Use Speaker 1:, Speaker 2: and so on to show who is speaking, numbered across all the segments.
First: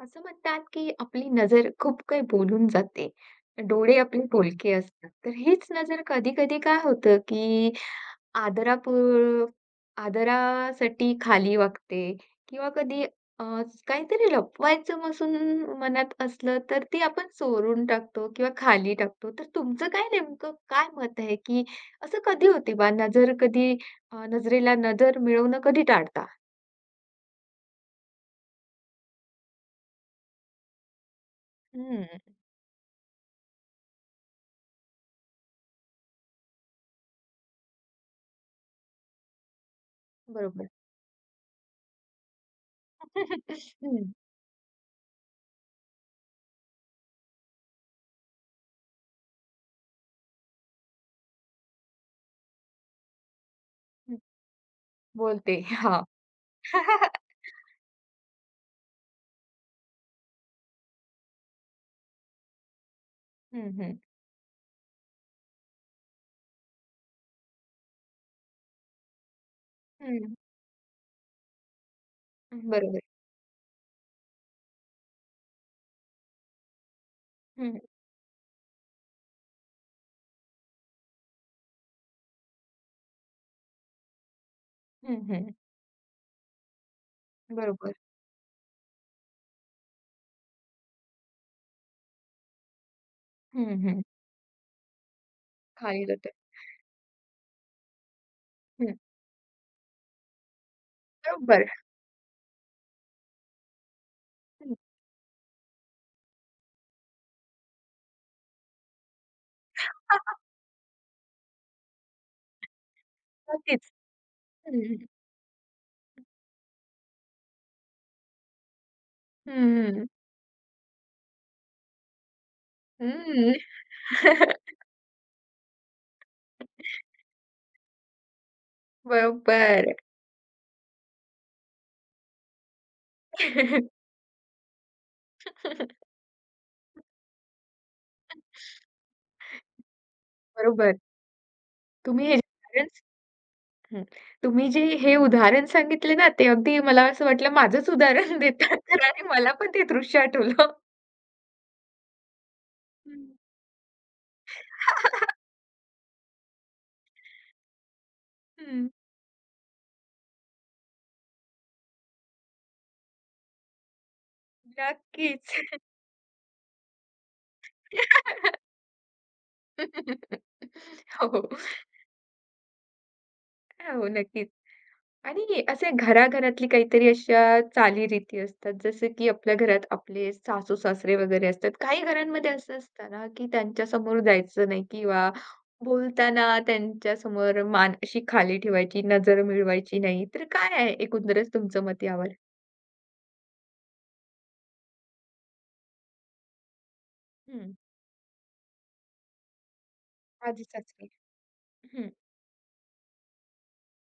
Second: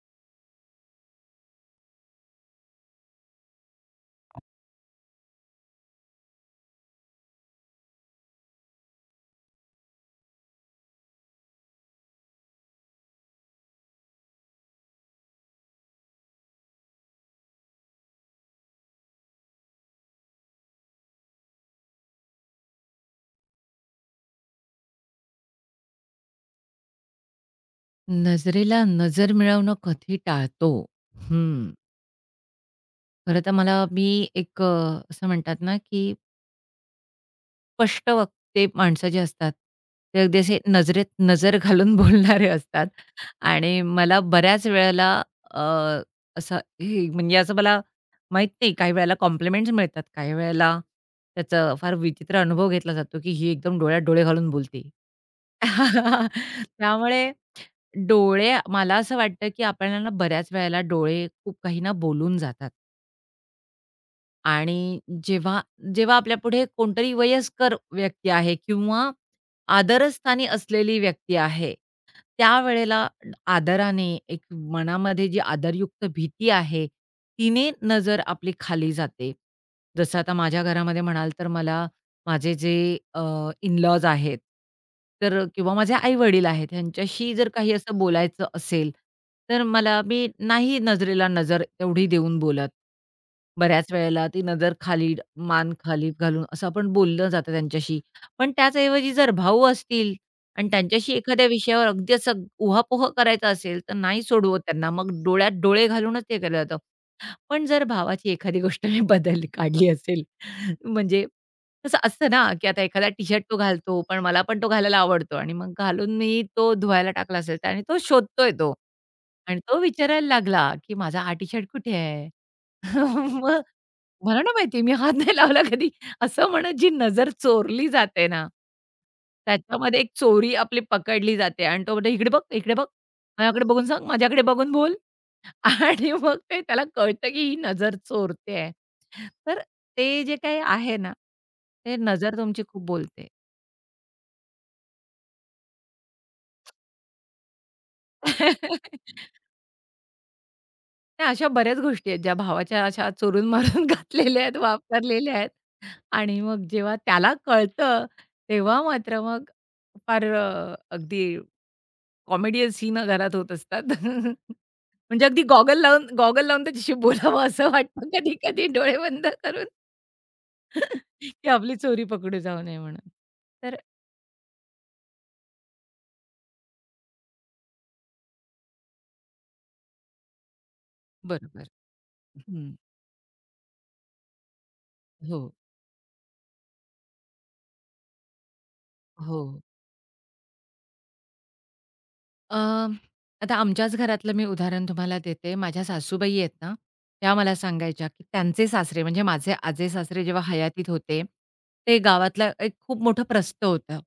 Speaker 1: असं म्हणतात, की आपली नजर खूप काही बोलून जाते. डोळे आपले बोलके असतात. तर हीच नजर कधी-कधी काय होतं, की आदरापूर आदरासाठी खाली वागते किंवा कधी अ, काहीतरी लपवायचं असून मनात असलं, तर ते आपण चोरून टाकतो किंवा खाली टाकतो. तर तुमचं काय नेमकं काय मत आहे, की असं कधी होते बा नजर कधी नजरेला नजर मिळवणं कधी टाळता?
Speaker 2: नजरेला नजर मिळवणं कधी टाळतो. हं.
Speaker 1: हं.
Speaker 2: खरं तर मी एक असं म्हणतात ना, की स्पष्ट वक्ते माणसं जे असतात, ते अगदी असे
Speaker 1: बरोबर.
Speaker 2: नजरेत नजर घालून बोलणारे असतात आणि मला बऱ्याच वेळेला अ, असं हे म्हणजे असं मला माहीत नाही, काही वेळेला कॉम्प्लिमेंट्स मिळतात, काही वेळेला त्याचा फार विचित्र अनुभव घेतला जातो, की ही एकदम डोळ्यात
Speaker 1: हं.
Speaker 2: डोळे घालून बोलते.
Speaker 1: बोलते. हां.
Speaker 2: त्यामुळे डोळे मला असं वाटतं, की आपल्याला ना बऱ्याच वेळेला डोळे खूप काही ना बोलून जातात
Speaker 1: हं, हं.
Speaker 2: आणि जेव्हा जेव्हा पुढ़े कोणतरी वयस्कर व्यक्ती आहे किंवा
Speaker 1: हं.
Speaker 2: आदरस्थानी असलेली व्यक्ती आहे,
Speaker 1: बरोबर.
Speaker 2: त्यावेळेला आदराने एक मनामध्ये जी आदरयुक्त भीती आहे, तिने
Speaker 1: हं,
Speaker 2: नजर आपली खाली जाते. जसं आता माझ्या घरामध्ये म्हणाल तर मला माझे जे इन-लॉज आहेत,
Speaker 1: हं,
Speaker 2: तर
Speaker 1: हं.
Speaker 2: किंवा माझे आई-वडील आहेत, ह्यांच्याशी जर काही
Speaker 1: बरोबर.
Speaker 2: असं बोलायचं असेल, तर मी नाही नजरेला नजर तेवढी देऊन बोलत.
Speaker 1: हं,
Speaker 2: बऱ्याच
Speaker 1: हं.
Speaker 2: वेळेला ती नजर खाली, मान
Speaker 1: खाली
Speaker 2: खाली
Speaker 1: जाते.
Speaker 2: घालून असं आपण बोललं जातं त्यांच्याशी. पण
Speaker 1: हं.
Speaker 2: त्याचऐवजी जर भाऊ असतील आणि त्यांच्याशी एखाद्या
Speaker 1: बरोबर.
Speaker 2: विषयावर अगदी असं उहापोह करायचा असेल, तर नाही सोडवत
Speaker 1: हं.
Speaker 2: त्यांना. मग डोळ्यात डोळे घालूनच ते केलं जातं. पण जर भावाची एखादी गोष्ट मी बदल काढली असेल, म्हणजे कसं असतं ना, की आता एखादा टी-शर्ट तो
Speaker 1: नक्कीच.
Speaker 2: घालतो, पण मला पण तो
Speaker 1: हं,
Speaker 2: घालायला
Speaker 1: हं.
Speaker 2: आवडतो आणि मग घालून मी तो धुवायला टाकला असेल तर- आणि तो शोधतोय तो आणि तो विचारायला लागला, की "माझा हा टी-शर्ट कुठे आहे?"
Speaker 1: हं.
Speaker 2: मग मला नाही माहिती मी हात नाही लावला कधी. असं म्हणत जी नजर चोरली जाते ना,
Speaker 1: बरोबर.
Speaker 2: त्याच्यामध्ये एक चोरी आपली पकडली जाते आणि तो म्हणतो, "इकडे बघ, इकडे बघ, माझ्याकडे बघून सांग, माझ्याकडे बघून बोल." आणि मग ते त्याला कळतं की ही नजर चोरते आहे. तर ते जे काही आहे
Speaker 1: बरोबर.
Speaker 2: ना, ते
Speaker 1: तुम्ही
Speaker 2: नजर
Speaker 1: हे जे
Speaker 2: तुमची खूप
Speaker 1: उदाहरण
Speaker 2: बोलते.
Speaker 1: हं. तुम्ही जे हे उदाहरण सांगितले ना, ते अगदी मला असं वाटलं माझंच उदाहरण देतात तर आणि मला पण ते दृश्य आठवलं.
Speaker 2: नाही, अशा बऱ्याच गोष्टी आहेत, ज्या भावाच्या अशा
Speaker 1: हं.
Speaker 2: चोरून मारून घातलेल्या आहेत, वापरलेल्या आहेत आणि मग जेव्हा त्याला कळतं, तेव्हा
Speaker 1: हं.
Speaker 2: मात्र मग फार अगदी कॉमेडियन सीन घरात होत असतात. म्हणजे अगदी
Speaker 1: नक्कीच.
Speaker 2: गॉगल लावून त्याच्याशी बोलावं असं वाटतं कधी-कधी डोळे बंद करून.
Speaker 1: हो,
Speaker 2: की
Speaker 1: हो.
Speaker 2: आपली चोरी पकडू जाऊ नये म्हणून. तर
Speaker 1: हो, नक्कीच. आणि असे घराघरातली काहीतरी अशा चालीरीती असतात, जसं की आपल्या घरात आपले सासू-सासरे वगैरे
Speaker 2: बरोबर.
Speaker 1: असतात. काही घरांमध्ये
Speaker 2: हं.
Speaker 1: असं असतं ना, की त्यांच्यासमोर जायचं नाही किंवा
Speaker 2: हो,
Speaker 1: बोलताना त्यांच्यासमोर मान अशी खाली ठेवायची,
Speaker 2: हो.
Speaker 1: नजर मिळवायची नाही. तर काय आहे एकंदरच तुमचं मत यावर?
Speaker 2: अ, आता आमच्याच घरातलं मी उदाहरण तुम्हाला देते. माझ्या सासूबाई आहेत ना, त्या मला
Speaker 1: हं.
Speaker 2: सांगायच्या, की त्यांचे सासरे म्हणजे माझे आजे-सासरे जेव्हा
Speaker 1: माझी
Speaker 2: हयातीत
Speaker 1: सासरे.
Speaker 2: होते, ते
Speaker 1: हं,
Speaker 2: गावातला एक खूप मोठं प्रस्थ होतं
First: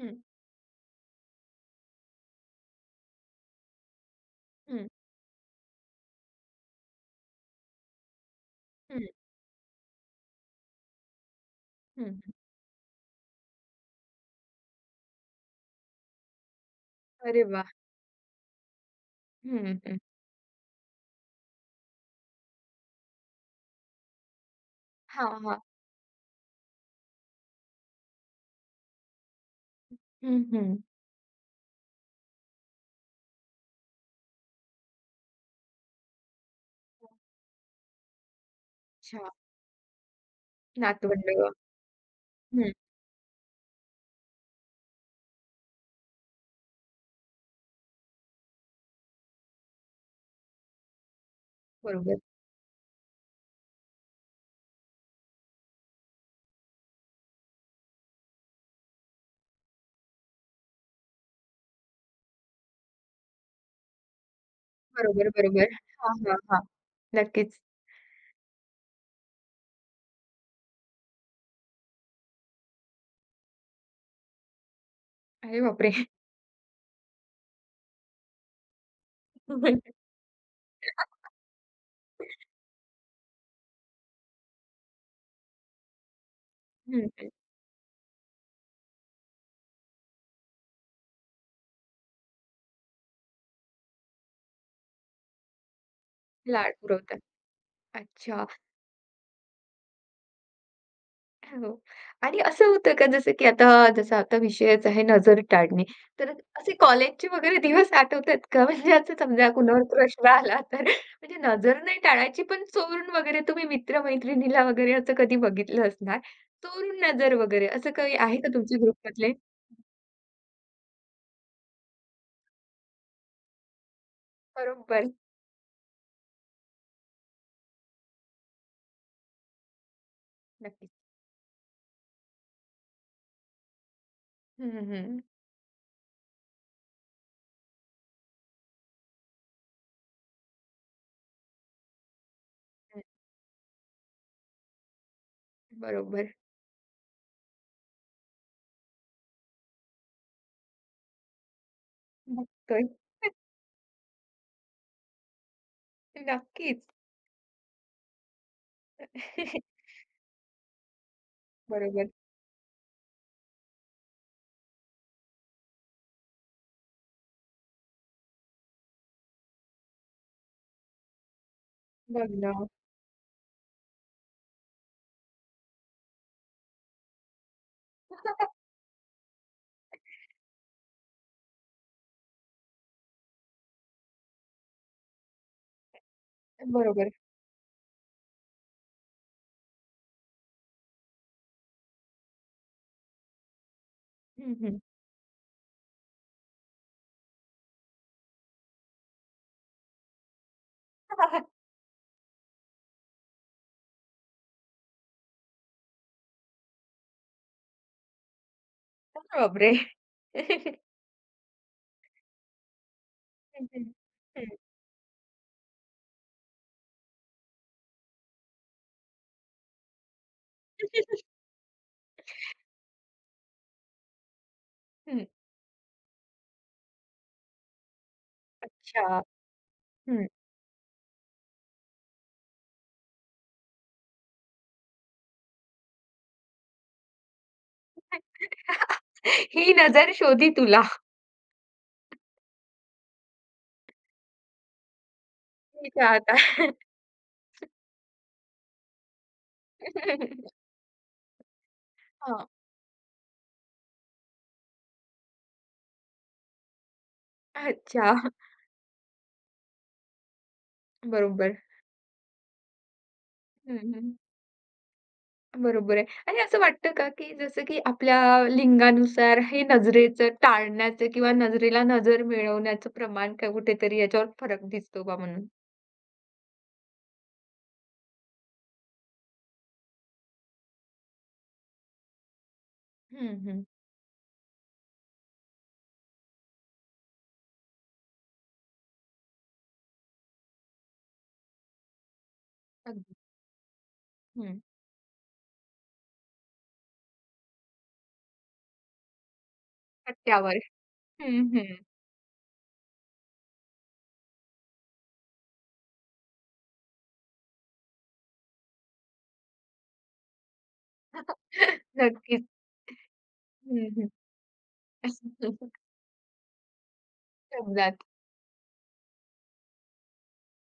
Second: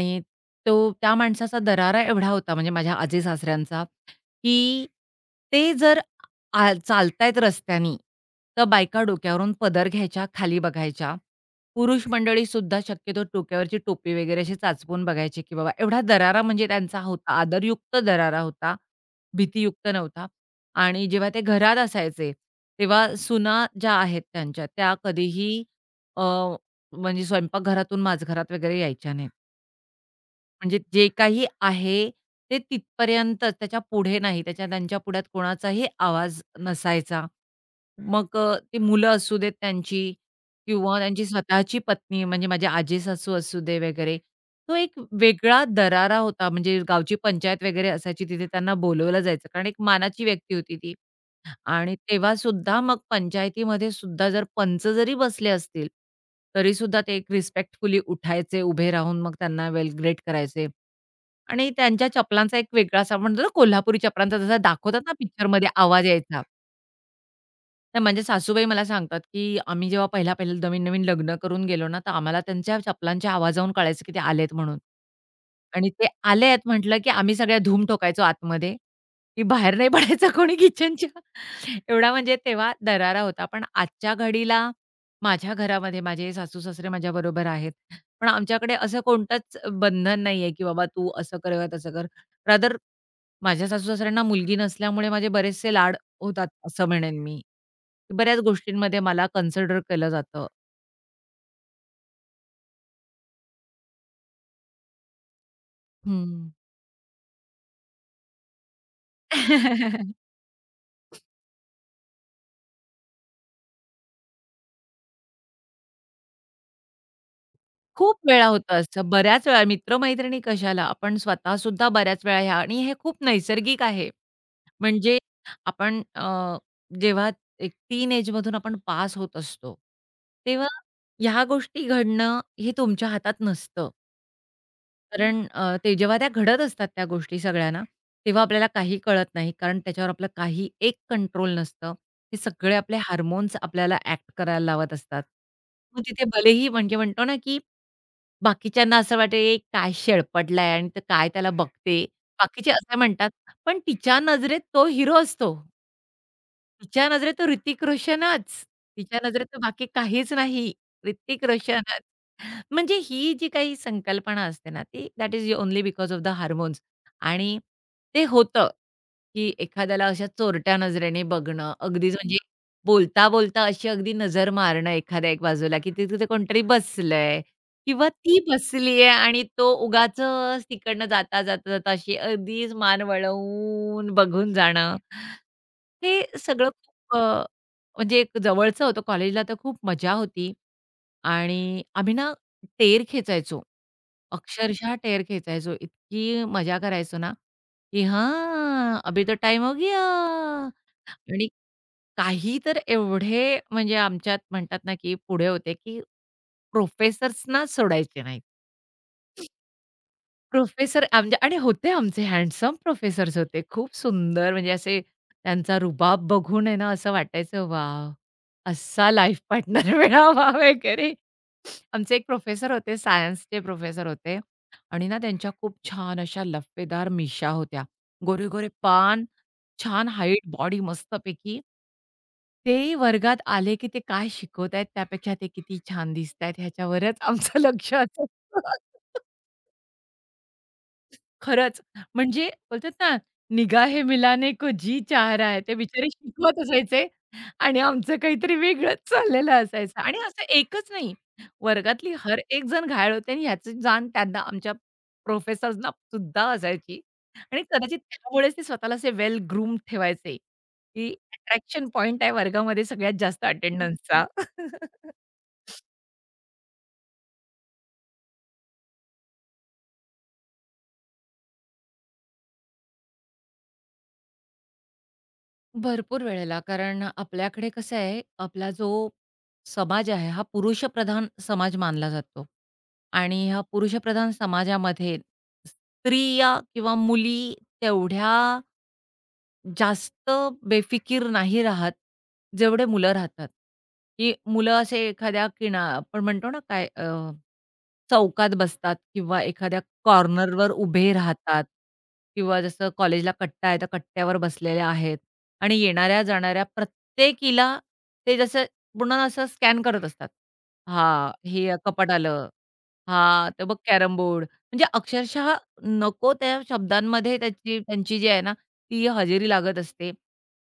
Speaker 1: हं,
Speaker 2: तो त्या माणसाचा दरारा एवढा होता म्हणजे माझ्या आजे-सासऱ्यांचा, की
Speaker 1: हं,
Speaker 2: ते जर आ चालतायत रस्त्यानी, तर बायका
Speaker 1: हं,
Speaker 2: डोक्यावरून पदर घ्यायच्या, खाली बघायच्या. पुरुष
Speaker 1: हं.
Speaker 2: मंडळीसुद्धा शक्यतो डोक्यावरची टोपी वगैरे अशी चाचपून बघायची, की बाबा एवढा दरारा म्हणजे त्यांचा होता,
Speaker 1: अरे वाह!
Speaker 2: आदरयुक्त दरारा होता,
Speaker 1: हं,
Speaker 2: भीतीयुक्त
Speaker 1: हं.
Speaker 2: नव्हता. आणि जेव्हा ते घरात असायचे, तेव्हा सुना ज्या आहेत त्यांच्या, त्या
Speaker 1: हां, हां.
Speaker 2: कधीही अ, म्हणजे स्वयंपाकघरातून माझघरात वगैरे यायच्या नाहीत.
Speaker 1: हं, हं.
Speaker 2: म्हणजे जे काही आहे, ते तिथपर्यंतच, त्याच्या पुढे नाही. त्यांच्या पुढ्यात कोणाचाही आवाज नसायचा. मग ती मुलं
Speaker 1: अच्छा.
Speaker 2: असू देत त्यांची किंवा त्यांची
Speaker 1: नातवंड.
Speaker 2: स्वतःची पत्नी म्हणजे माझे आजी-सासू असू दे वगैरे. तो एक वेगळा दरारा होता म्हणजे गावची पंचायत वगैरे असायची तिथे त्यांना बोलवलं जायचं कारण एक मानाची व्यक्ती होती ती. आणि
Speaker 1: बरोबर,
Speaker 2: तेव्हासुद्धा मग पंचायतीमध्ये सुद्धा जर पंच जरी बसले असतील, तरीसुद्धा ते एक रिस्पेक्टफुली उठायचे, उभे राहून मग त्यांना वेल ग्रेट करायचे. आणि त्यांच्या चपलांचा एक वेगळा असा म्हणतो ना कोल्हापुरी चपलांचा जसा दाखवतात ना
Speaker 1: बरोबर,
Speaker 2: पिक्चरमध्ये
Speaker 1: बरोबर.
Speaker 2: आवाज
Speaker 1: हां, हां,
Speaker 2: यायचा.
Speaker 1: हां. नक्कीच.
Speaker 2: तर माझ्या सासूबाई मला सांगतात, की आम्ही जेव्हा पहिला-पहिला नवीन-नवीन लग्न करून गेलो ना, तर आम्हाला त्यांच्या चपलांच्या आवाजावरून कळायचं, की ते आलेत म्हणून.
Speaker 1: अरे
Speaker 2: आणि
Speaker 1: बापरे!
Speaker 2: ते आले आहेत म्हटलं, की आम्ही सगळ्या धूम ठोकायचो आतमध्ये, की बाहेर नाही पडायचं कोणी किचनच्या. एवढा म्हणजे तेव्हा दरारा होता. पण आजच्या घडीला माझ्या घरामध्ये माझे सासू-सासरे
Speaker 1: हं, हं.
Speaker 2: माझ्याबरोबर आहेत. पण आमच्याकडे असं कोणतंच बंधन नाहीये, की बाबा तू असं कर किंवा तसं कर. रादर माझ्या सासू-सासऱ्यांना मुलगी नसल्यामुळे माझे बरेचसे लाड होतात,
Speaker 1: लाड
Speaker 2: असं म्हणेन
Speaker 1: पुरवतात.
Speaker 2: मी. बऱ्याच
Speaker 1: अच्छा.
Speaker 2: गोष्टींमध्ये मला कन्सिडर केलं जातं.
Speaker 1: हो. आणि असं होतं का जसं की आता जसा आता विषयच आहे नजर टाळणे. तर
Speaker 2: हं.
Speaker 1: असे कॉलेजचे वगैरे दिवस आठवतात का? म्हणजे असं समजा कुणावर क्रश आला तर म्हणजे नजर नाही टाळायची पण चोरून वगैरे तुम्ही मित्र-मैत्रिणीला वगैरे असं कधी बघितलं असणार. चोरून नजर वगैरे असं काही
Speaker 2: खूप
Speaker 1: आहे
Speaker 2: वेळा
Speaker 1: का
Speaker 2: होतं
Speaker 1: तुमच्या
Speaker 2: असं.
Speaker 1: ग्रुपमधले?
Speaker 2: बऱ्याच वेळा मित्र-मैत्रिणी कशाला, आपण स्वतःसुद्धा बऱ्याच वेळा ह्या आणि हे खूप नैसर्गिक आहे.
Speaker 1: बरोबर.
Speaker 2: म्हणजे आपण अ, जेव्हा एक टीन एजमधून आपण पास होत असतो, तेव्हा
Speaker 1: नक्कीच.
Speaker 2: ह्या गोष्टी घडणं हे तुमच्या हातात नसतं.
Speaker 1: हं, हं,
Speaker 2: कारण ते जेव्हा त्या घडत असतात त्या गोष्टी सगळ्या ना, तेव्हा आपल्याला काही कळत नाही. कारण त्याच्यावर आपलं काही एक कंट्रोल नसतं. हे सगळे आपले
Speaker 1: हं.
Speaker 2: हार्मोन्स आपल्याला ॲक्ट करायला लावत असतात. मग तिथे
Speaker 1: बरोबर.
Speaker 2: भलेही म्हणजे म्हणतो ना, की बाकीच्यांना असं वाटेल काय शेळपटलाय आणि तर काय त्याला बघते. बाकीचे
Speaker 1: बघतोय.
Speaker 2: असं म्हणतात, पण तिच्या नजरेत तो हिरो असतो.
Speaker 1: नक्कीच.
Speaker 2: तिच्या नजरेत तो ऋतिक रोशनच. तिच्या नजरेत तर बाकी काहीच नाही. ऋतिक रोशनच.
Speaker 1: बरोबर.
Speaker 2: म्हणजे ही जी काही संकल्पना असते ना, ती that is only because of the hormones आणि ते होतं. की एखाद्याला अशा चोरट्या नजरेने बघणं, अगदीच
Speaker 1: बघ
Speaker 2: म्हणजे
Speaker 1: ना.
Speaker 2: बोलता-बोलता अशी अगदी नजर मारणं एखाद्या एक बाजूला, की ते तिथे कोणतरी बसलंय किंवा ती बसली आहे आणि तो उगाचच तिकडनं जाता अशी अगदीच मान वळवून बघून जाणं. हे सगळं
Speaker 1: बरोबर.
Speaker 2: म्हणजे एक जवळचं होतं कॉलेजला तर खूप मजा होती आणि आम्ही ना टेर खेचायचो.
Speaker 1: हं, हं.
Speaker 2: अक्षरशः टेर खेचायचो. इतकी मजा करायचो ना. की "हां, अभी तो टाइम हो गया." आणि काही तर एवढे म्हणजे आमच्यात म्हणतात ना, की पुढे होते, की प्रोफेसर्सना सोडायचे नाहीत.
Speaker 1: अरे बापरे!
Speaker 2: प्रोफेसर आमच्या आणि होते आमचे हँडसम प्रोफेसर्स होते.
Speaker 1: हं, हं.
Speaker 2: खूप
Speaker 1: हं.
Speaker 2: सुंदर म्हणजे असे त्यांचा रुबाब बघून आहे ना, असं वाटायचं वॉव! असा लाईफ पार्टनर मिळावा वगैरे. आमचे एक प्रोफेसर होते, सायन्सचे प्रोफेसर होते आणि ना
Speaker 1: हं.
Speaker 2: त्यांच्या खूप छान अशा लफेदार मिशा होत्या. गोरे-गोरे
Speaker 1: अच्छा.
Speaker 2: पान, छान
Speaker 1: हं.
Speaker 2: हाईट, बॉडी मस्तपैकी. ते वर्गात आले, की ते काय शिकवतायत त्यापेक्षा ते किती छान दिसतायत ह्याच्यावरच आमचं लक्ष असायचं.
Speaker 1: ही नजर शोधी तुला.
Speaker 2: खरंच. म्हणजे बोलतात ना, निगाहे मिलाने को जी चाह रहा है, ते
Speaker 1: मी
Speaker 2: बिचारे
Speaker 1: चाहता.
Speaker 2: शिकवत असायचे आणि आमचं काहीतरी वेगळंच चाललेलं असायचं आणि असं एकच नाही, वर्गातली हर
Speaker 1: हां.
Speaker 2: एक जण घायाळ होते आणि ह्याची जाण त्यांना आमच्या प्रोफेसर्सना सुद्धा असायची आणि कदाचित
Speaker 1: अच्छा.
Speaker 2: त्यामुळेच ते स्वतःला असे वेल ग्रूम्ड ठेवायचे, की
Speaker 1: बरोबर.
Speaker 2: अट्रॅक्शन पॉइंट आहे वर्गामध्ये सगळ्यात जास्त
Speaker 1: हं, हं.
Speaker 2: अटेंडन्सचा.
Speaker 1: बरोबर आहे. आणि असं वाटतं का, की जसं की आपल्या लिंगानुसार हे नजरेचं टाळण्याचं किंवा नजरेला नजर मिळवण्याचं प्रमाण काय कुठेतरी याच्यावर फरक दिसतो बा म्हणून?
Speaker 2: भरपूर वेळेला. कारण आपल्याकडे कसं आहे, आपला जो समाज आहे, हा पुरुषप्रधान समाज मानला जातो
Speaker 1: हं,
Speaker 2: आणि ह्या
Speaker 1: हं.
Speaker 2: पुरुषप्रधान समाजामध्ये स्त्रिया किंवा मुली तेवढ्या जास्त बेफिकीर नाही राहत, जेवढे मुलं राहतात, की
Speaker 1: हं.
Speaker 2: मुलं असे एखाद्या किना आपण म्हणतो ना काय चौकात बसतात किंवा एखाद्या
Speaker 1: पट्ट्यावर.
Speaker 2: कॉर्नरवर उभे
Speaker 1: हं,
Speaker 2: राहतात
Speaker 1: हं.
Speaker 2: किंवा जसं कॉलेजला कट्टा आहे, त्या कट्ट्यावर बसलेल्या आहेत आणि येणाऱ्या-जाणाऱ्या प्रत्येकीला ते जसं पूर्ण असं स्कॅन करत असतात. हां, हे कपाट
Speaker 1: नक्कीच.
Speaker 2: आलं. हां, तर मग
Speaker 1: हं, हं.
Speaker 2: Carrom board. म्हणजे अक्षरशः नको त्या शब्दांमध्ये
Speaker 1: शब्दात.
Speaker 2: त्यांची जी आहे ना, ती हजेरी लागत असते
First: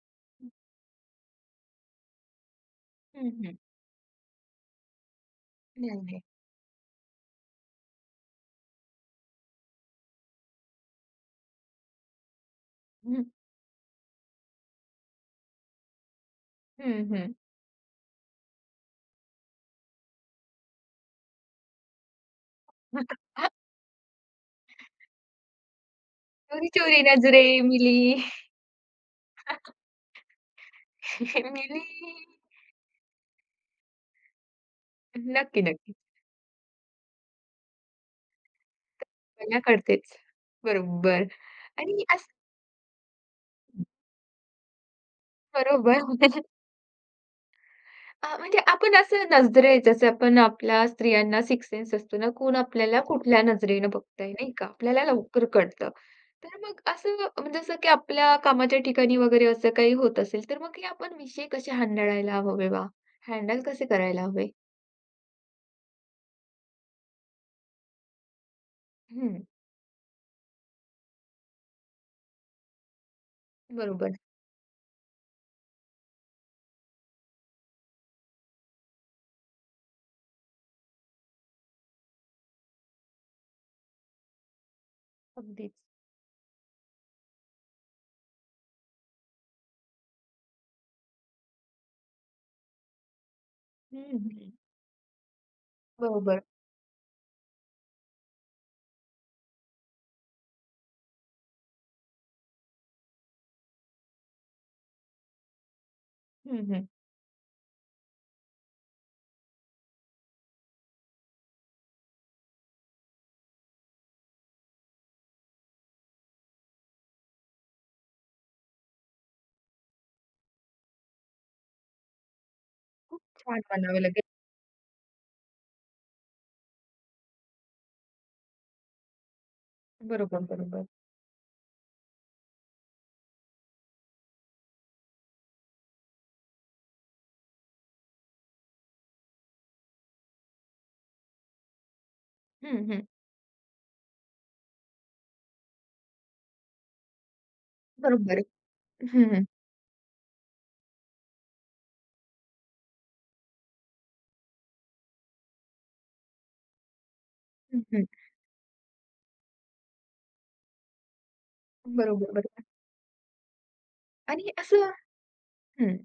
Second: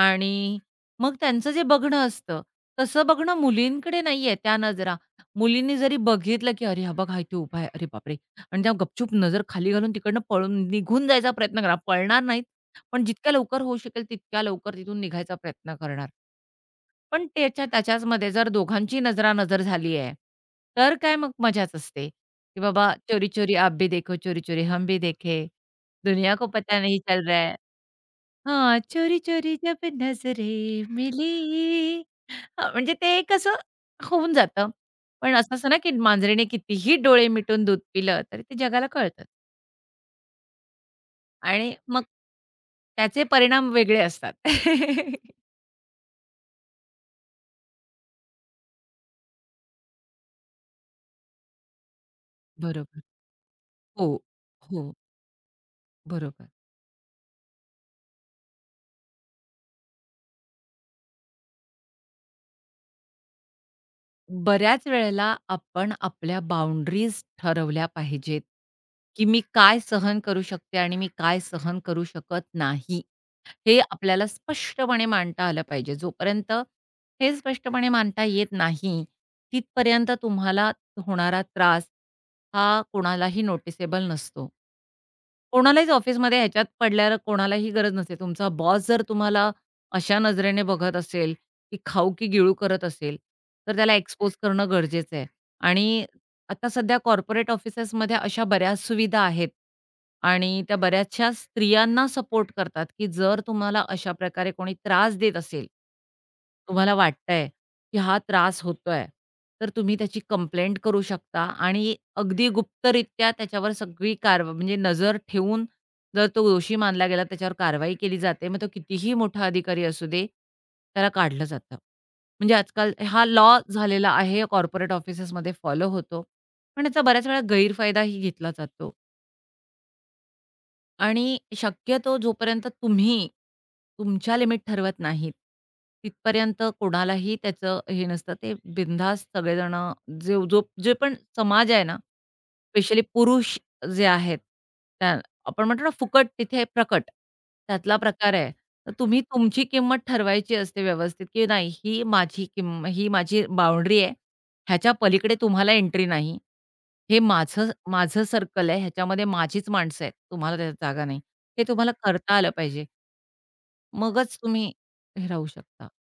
Speaker 2: आणि मग त्यांचं जे बघणं असतं, तसं
Speaker 1: हं,
Speaker 2: बघणं
Speaker 1: हं.
Speaker 2: मुलींकडे नाहीये त्या नजरा. मुलींनी जरी
Speaker 1: नाही, नाही.
Speaker 2: बघितलं, की "अरे, हा बघ, हा इथे उभा आहे. अरे बापरे!" आणि त्या गपचूप नजर खाली घालून तिकडनं पळून निघून जायचा प्रयत्न करा. पळणार नाहीत, पण
Speaker 1: हं,
Speaker 2: जितक्या लवकर होऊ शकेल तितक्या लवकर तिथून निघायचा प्रयत्न करणार.
Speaker 1: हं,
Speaker 2: पण
Speaker 1: हं.
Speaker 2: त्याच्याचमध्ये जर दोघांची नजरानजर झाली आहे, तर काय मग मजाच असते, की बाबा चोरी चोरी आप भी देखो, चोरी चोरी हम भी देखे, दुनिया को
Speaker 1: चोरी
Speaker 2: पता नहीं
Speaker 1: चोरी
Speaker 2: चल रहा है.
Speaker 1: नजरें मिली,
Speaker 2: हां, चोरी चोरी जब नजरें
Speaker 1: मिली.
Speaker 2: मिली हां, म्हणजे ते कसं होऊन जातं. पण असं
Speaker 1: नक्की,
Speaker 2: असतं ना, की
Speaker 1: नक्की.
Speaker 2: मांजरीने कितीही डोळे मिटून दूध पिलं, तरी ते जगाला कळतं
Speaker 1: मला कळतेच. बरोबर
Speaker 2: आणि मग
Speaker 1: आणि असं
Speaker 2: त्याचे परिणाम वेगळे असतात.
Speaker 1: बरोबर. म्हणजे आपण असं नजरे जसं आपण आपल्या स्त्रियांना सिक्स्थ सेन्स असतो ना, कोण आपल्याला
Speaker 2: बरोबर.
Speaker 1: कुठल्या नजरेनं
Speaker 2: हो,
Speaker 1: बघतंय नाही का?
Speaker 2: हो,
Speaker 1: आपल्याला लवकर कळतं.
Speaker 2: बरोबर.
Speaker 1: तर मग असं म्हणजे जसं की आपल्या कामाच्या ठिकाणी वगैरे असं काही होत असेल, तर मग हे आपण विषय कसे हांडाळायला हवे बा? हँडल कसे करायला हवे?
Speaker 2: बऱ्याच वेळेला आपण आपल्या बाउंडरीज ठरवल्या पाहिजेत, की
Speaker 1: हं,
Speaker 2: मी काय सहन करू शकते आणि मी काय सहन करू शकत नाही. हे
Speaker 1: बरोबर.
Speaker 2: आपल्याला स्पष्टपणे मांडता आलं पाहिजे. जोपर्यंत हे स्पष्टपणे मांडता येत नाही, तिथपर्यंत तुम्हाला होणारा त्रास हा कोणालाही नोटिसेबल नसतो.
Speaker 1: अगदीच.
Speaker 2: कोणालाच ऑफिसमध्ये ह्याच्यात पडल्यावर कोणालाही गरज नसते. तुमचा बॉस जर तुम्हाला अशा नजरेने बघत असेल, की खाऊ की गिळू करत असेल, तर त्याला
Speaker 1: हं,
Speaker 2: एक्सपोज
Speaker 1: हं.
Speaker 2: करणं गरजेचं आहे. आणि
Speaker 1: बरोबर.
Speaker 2: आता सध्या कॉर्पोरेट ऑफिसेसमध्ये अशा बऱ्याच सुविधा आहेत आणि त्या बऱ्याचशा स्त्रियांना सपोर्ट करतात, की जर तुम्हाला अशा प्रकारे कोणी त्रास देत असेल,
Speaker 1: हं, हं.
Speaker 2: तुम्हाला वाटतंय की हा त्रास होतोय. तर तुम्ही त्याची कंप्लेंट करू शकता आणि अगदी गुप्तरित्या त्याच्यावर सगळी कारवा म्हणजे नजर ठेवून जर तो दोषी मानला गेला, त्याच्यावर कारवाई केली जाते. मग तो कितीही मोठा अधिकारी असू दे, त्याला काढलं जातं. म्हणजे आजकाल
Speaker 1: खूप
Speaker 2: हा लॉ
Speaker 1: छान म्हणावं
Speaker 2: झालेला
Speaker 1: लागेल.
Speaker 2: आहे, कॉर्पोरेट ऑफिसेसमध्ये फॉलो होतो. पण याचा बऱ्याच वेळा गैरफायदाही घेतला जातो.
Speaker 1: बरोबर, बरोबर.
Speaker 2: आणि शक्यतो जोपर्यंत तुम्ही तुमच्या लिमिट ठरवत नाहीत, तिथपर्यंत कोणालाही त्याचं हे नसतं. ते बिनधास्त सगळेजण जे पण समाज आहे ना,
Speaker 1: हं,
Speaker 2: स्पेशली
Speaker 1: हं.
Speaker 2: पुरुष जे आहेत, त्या आपण म्हणतो ना फुकट तिथे प्रकट, त्यातला प्रकार
Speaker 1: बरोबर.
Speaker 2: आहे. तर तुम्ही
Speaker 1: हं, हं.
Speaker 2: तुमची किंमत ठरवायची असते व्यवस्थित, की नाही ही माझी बाउंडरी आहे. ह्याच्या पलीकडे तुम्हाला एंट्री नाही. हे माझं
Speaker 1: हं,
Speaker 2: माझं सर्कल आहे, ह्याच्यामध्ये माझीच माणसं आहेत. तुम्हाला त्याच्यात जागा नाही. हे तुम्हाला
Speaker 1: बरोबर,
Speaker 2: करता आलं
Speaker 1: बरोबर.
Speaker 2: पाहिजे. मगच
Speaker 1: आणि
Speaker 2: तुम्ही
Speaker 1: असं
Speaker 2: हे राहू शकता.
Speaker 1: हं.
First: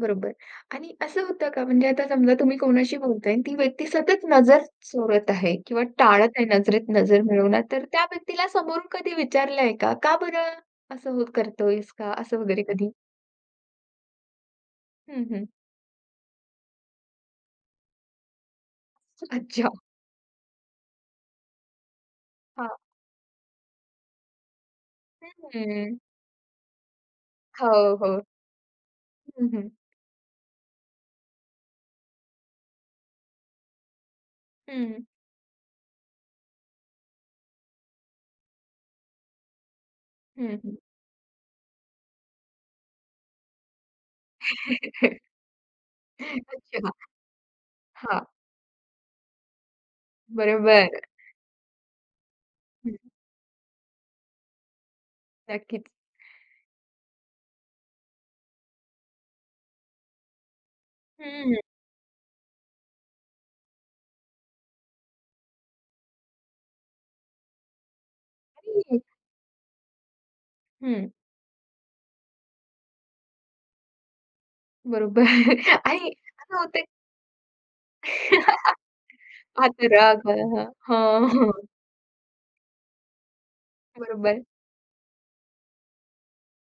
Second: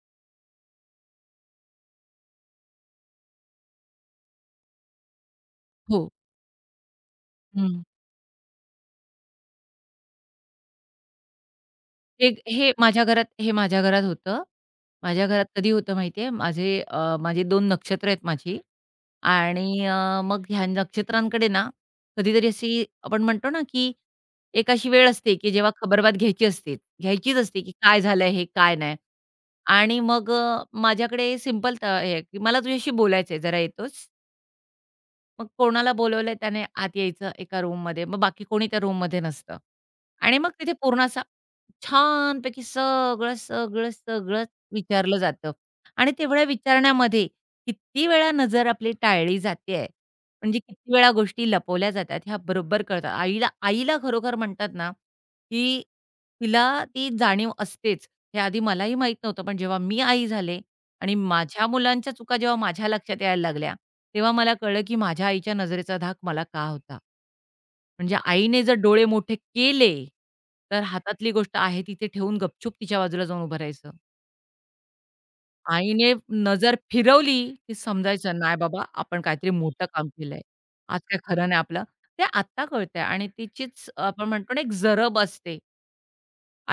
Speaker 1: बरोबर. आणि असं होतं का म्हणजे आता समजा तुम्ही कोणाशी बोलताय आणि ती व्यक्ती सतत नजर चोरत आहे किंवा
Speaker 2: हो.
Speaker 1: टाळत आहे नजरेत नजर मिळवणं,
Speaker 2: हं.
Speaker 1: तर त्या व्यक्तीला समोरून कधी विचारलंय का? "का बरं असं होत करतोयस का?"
Speaker 2: हे
Speaker 1: असं वगैरे
Speaker 2: हे
Speaker 1: कधी?
Speaker 2: माझ्या घरात हे माझ्या घरात होतं.
Speaker 1: हं,
Speaker 2: माझ्या घरात
Speaker 1: हं.
Speaker 2: कधी होतं माहिती माझे 2 नक्षत्र आहेत माझी
Speaker 1: अच्छा.
Speaker 2: आणि मग ह्या नक्षत्रांकडे ना, कधीतरी
Speaker 1: हां.
Speaker 2: अशी आपण म्हणतो ना, की एक अशी वेळ असते, की जेव्हा
Speaker 1: हं.
Speaker 2: खबरबात घ्यायची असते. घ्यायचीच असते,
Speaker 1: हो,
Speaker 2: की काय
Speaker 1: हो.
Speaker 2: झालं हे, काय नाही.
Speaker 1: हं, हं.
Speaker 2: आणि मग माझ्याकडे सिंपल त हे आहे, की "मला तुझ्याशी बोलायचं जरा येतोस?"
Speaker 1: हं.
Speaker 2: मग कोणाला बोलवलंय त्याने आत यायचं एका रूममध्ये. मग बाकी कोणी त्या रूममध्ये नसतं. आणि मग
Speaker 1: हं,
Speaker 2: तिथे पूर्ण असा छानपैकी सगळं विचारलं जातं. आणि तेवढ्या
Speaker 1: अच्छा.
Speaker 2: विचारण्यामध्ये किती
Speaker 1: हां.
Speaker 2: वेळा नजर आपली टाळली जातेय. म्हणजे
Speaker 1: बरोबर.
Speaker 2: किती वेळा गोष्टी लपवल्या जातात ह्या बरोबर
Speaker 1: हं.
Speaker 2: कळतात. आईला आईला खरोखर म्हणतात ना, की
Speaker 1: नक्कीच.
Speaker 2: तिला ती जाणीव असतेच. हे आधी मलाही माहीत नव्हतं. पण जेव्हा मी आई झाले आणि
Speaker 1: हं.
Speaker 2: माझ्या मुलांच्या चुका जेव्हा माझ्या लक्षात यायला लागल्या, तेव्हा मला कळलं, की माझ्या आईच्या नजरेचा धाक मला का होता. म्हणजे आईने जर
Speaker 1: आणि
Speaker 2: डोळे मोठे केले, तर
Speaker 1: हं.
Speaker 2: हातातली गोष्ट आहे तिथे ठेवून गपचूप तिच्या बाजूला जाऊन उभं राहायचं.
Speaker 1: बरोबर. आणि
Speaker 2: आईने
Speaker 1: असं
Speaker 2: नजर
Speaker 1: होतं
Speaker 2: फिरवली, की समजायचं नाही बाबा आपण काहीतरी मोठं
Speaker 1: आता
Speaker 2: काम
Speaker 1: राग
Speaker 2: केलंय.
Speaker 1: आला.
Speaker 2: आज काय खरं
Speaker 1: हां,
Speaker 2: नाही आपलं. ते आत्ता कळतंय आणि तिचीच आपण
Speaker 1: बरोबर.
Speaker 2: म्हणतो ना एक जरब असते.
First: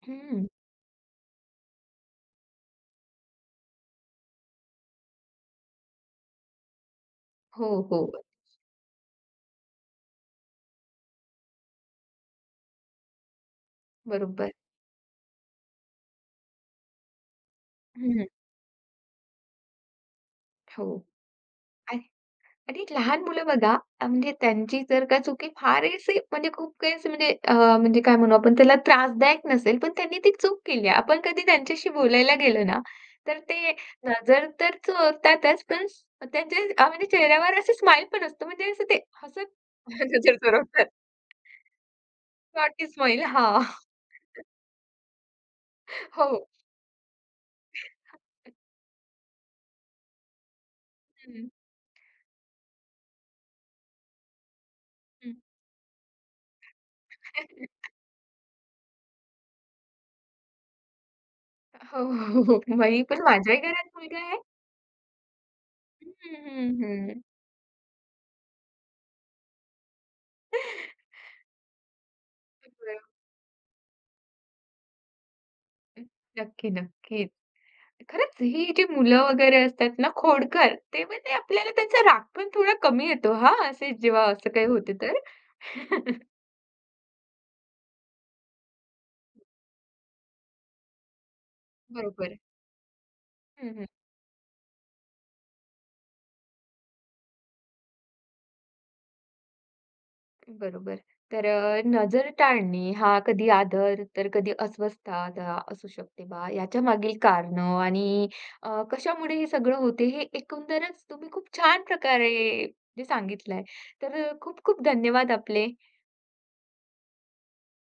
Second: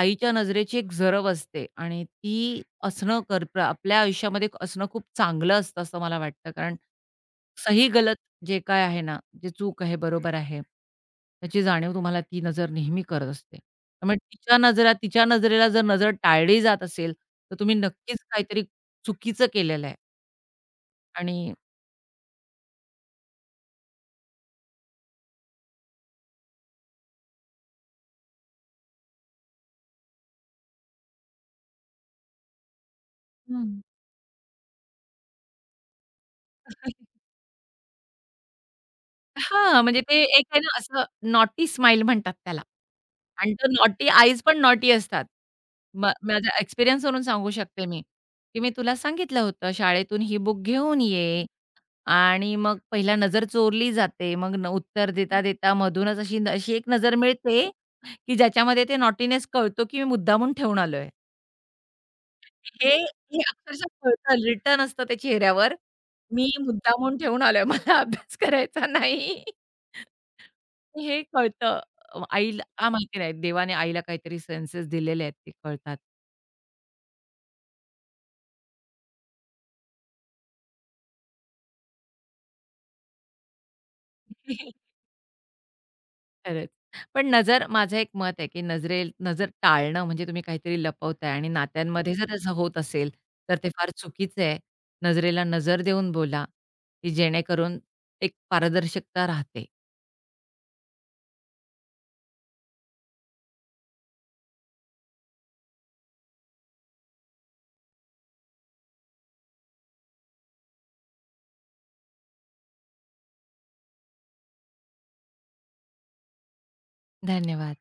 Speaker 2: आईच्या
Speaker 1: हं.
Speaker 2: नजरेची एक झरव असते आणि ती असणं कर प्र आपल्या आयुष्यामध्ये असणं खूप चांगलं असतं असं मला वाटतं. कारण
Speaker 1: हो,
Speaker 2: सही
Speaker 1: हो.
Speaker 2: गलत जे काय आहे ना, जे चूक आहे, बरोबर आहे, त्याची जाणीव तुम्हाला ती नजर नेहमी करत असते. त्यामुळे
Speaker 1: बरोबर.
Speaker 2: तिच्या नजरेला जर नजर टाळली जात असेल, तर तुम्ही नक्कीच
Speaker 1: हं.
Speaker 2: काहीतरी चुकीचं केलेलं आहे
Speaker 1: हो.
Speaker 2: आणि
Speaker 1: आणि आणि लहान मुलं बघा म्हणजे त्यांची जर का चुकी फार अशी म्हणजे खूप काही अशी म्हणजे म्हणजे काय म्हणू आपण त्याला त्रासदायक नसेल, पण त्यांनी ती चूक केली आहे. आपण कधी त्यांच्याशी बोलायला गेलो ना, तर ते
Speaker 2: हं.
Speaker 1: नजर तर चोरतातच, पण त्यांच्या म्हणजे चेहऱ्यावर असं स्माईल पण असतो. म्हणजे असं ते हसत
Speaker 2: हां, म्हणजे ते
Speaker 1: नजर
Speaker 2: एक आहे ना
Speaker 1: चोरवतात.
Speaker 2: असं नॉटी स्माईल म्हणतात त्याला.
Speaker 1: Naughty smile.
Speaker 2: आणि
Speaker 1: हां.
Speaker 2: तो नॉटी आईज पण नॉटी असतात. म
Speaker 1: हो.
Speaker 2: माझ्या एक्सपिरियन्सवरून सांगू शकते मी, की मी तुला सांगितलं होतं शाळेतून ही बुक घेऊन ये
Speaker 1: हं,
Speaker 2: आणि मग पहिला नजर चोरली जाते. मग न उत्तर
Speaker 1: हं.
Speaker 2: देता-देता मधूनच अशी अशी एक नजर मिळते, की ज्याच्यामध्ये ते नॉटीनेस कळतो, की मी मुद्दामून ठेवून आलोय.
Speaker 1: हो, हो, हो.
Speaker 2: हे
Speaker 1: मी पण
Speaker 2: हे
Speaker 1: माझ्याही
Speaker 2: अक्षरशः
Speaker 1: घरात मुलगा आहे
Speaker 2: कळतं रिटन असतं त्या चेहऱ्यावर.
Speaker 1: हं,
Speaker 2: मी
Speaker 1: हं,
Speaker 2: मुद्दामून
Speaker 1: हं.
Speaker 2: ठेवून आलोय. मला अभ्यास करायचा नाही. हे कळतं. आईला का
Speaker 1: बरोबर.
Speaker 2: माहिती नाही. देवाने आईला काहीतरी सेन्सेस दिलेले आहेत ते कळतात.
Speaker 1: नक्की, नक्कीच. खरंच ही जी मुलं वगैरे असतात ना खोडकर, तेव्हा ते म्हणजे आपल्याला त्यांचा राग पण थोडा कमी येतो हां, असे जेव्हा असं काही होते तर.
Speaker 2: खरंच. पण नजर माझं एक मत आहे, की नजरेल नजर टाळणं म्हणजे तुम्ही काहीतरी लपवताय आणि नात्यांमध्ये जर
Speaker 1: बरोबर.
Speaker 2: असं होत असेल, तर ते
Speaker 1: हं, हं.
Speaker 2: फार चुकीचं आहे. नजरेला नजर देऊन बोला, की जेणेकरून एक पारदर्शकता राहते.
Speaker 1: बरोबर. तर नजर टाळणे हा कधी आदर तर कधी अस्वस्थता दा असू शकते बा. याच्या मागील कारणं आणि कशामुळे हे सगळं होते हे एकंदरच तुम्ही खूप छान प्रकारे जे सांगितलंय. तर खूप खूप धन्यवाद आपले.
Speaker 2: धन्यवाद.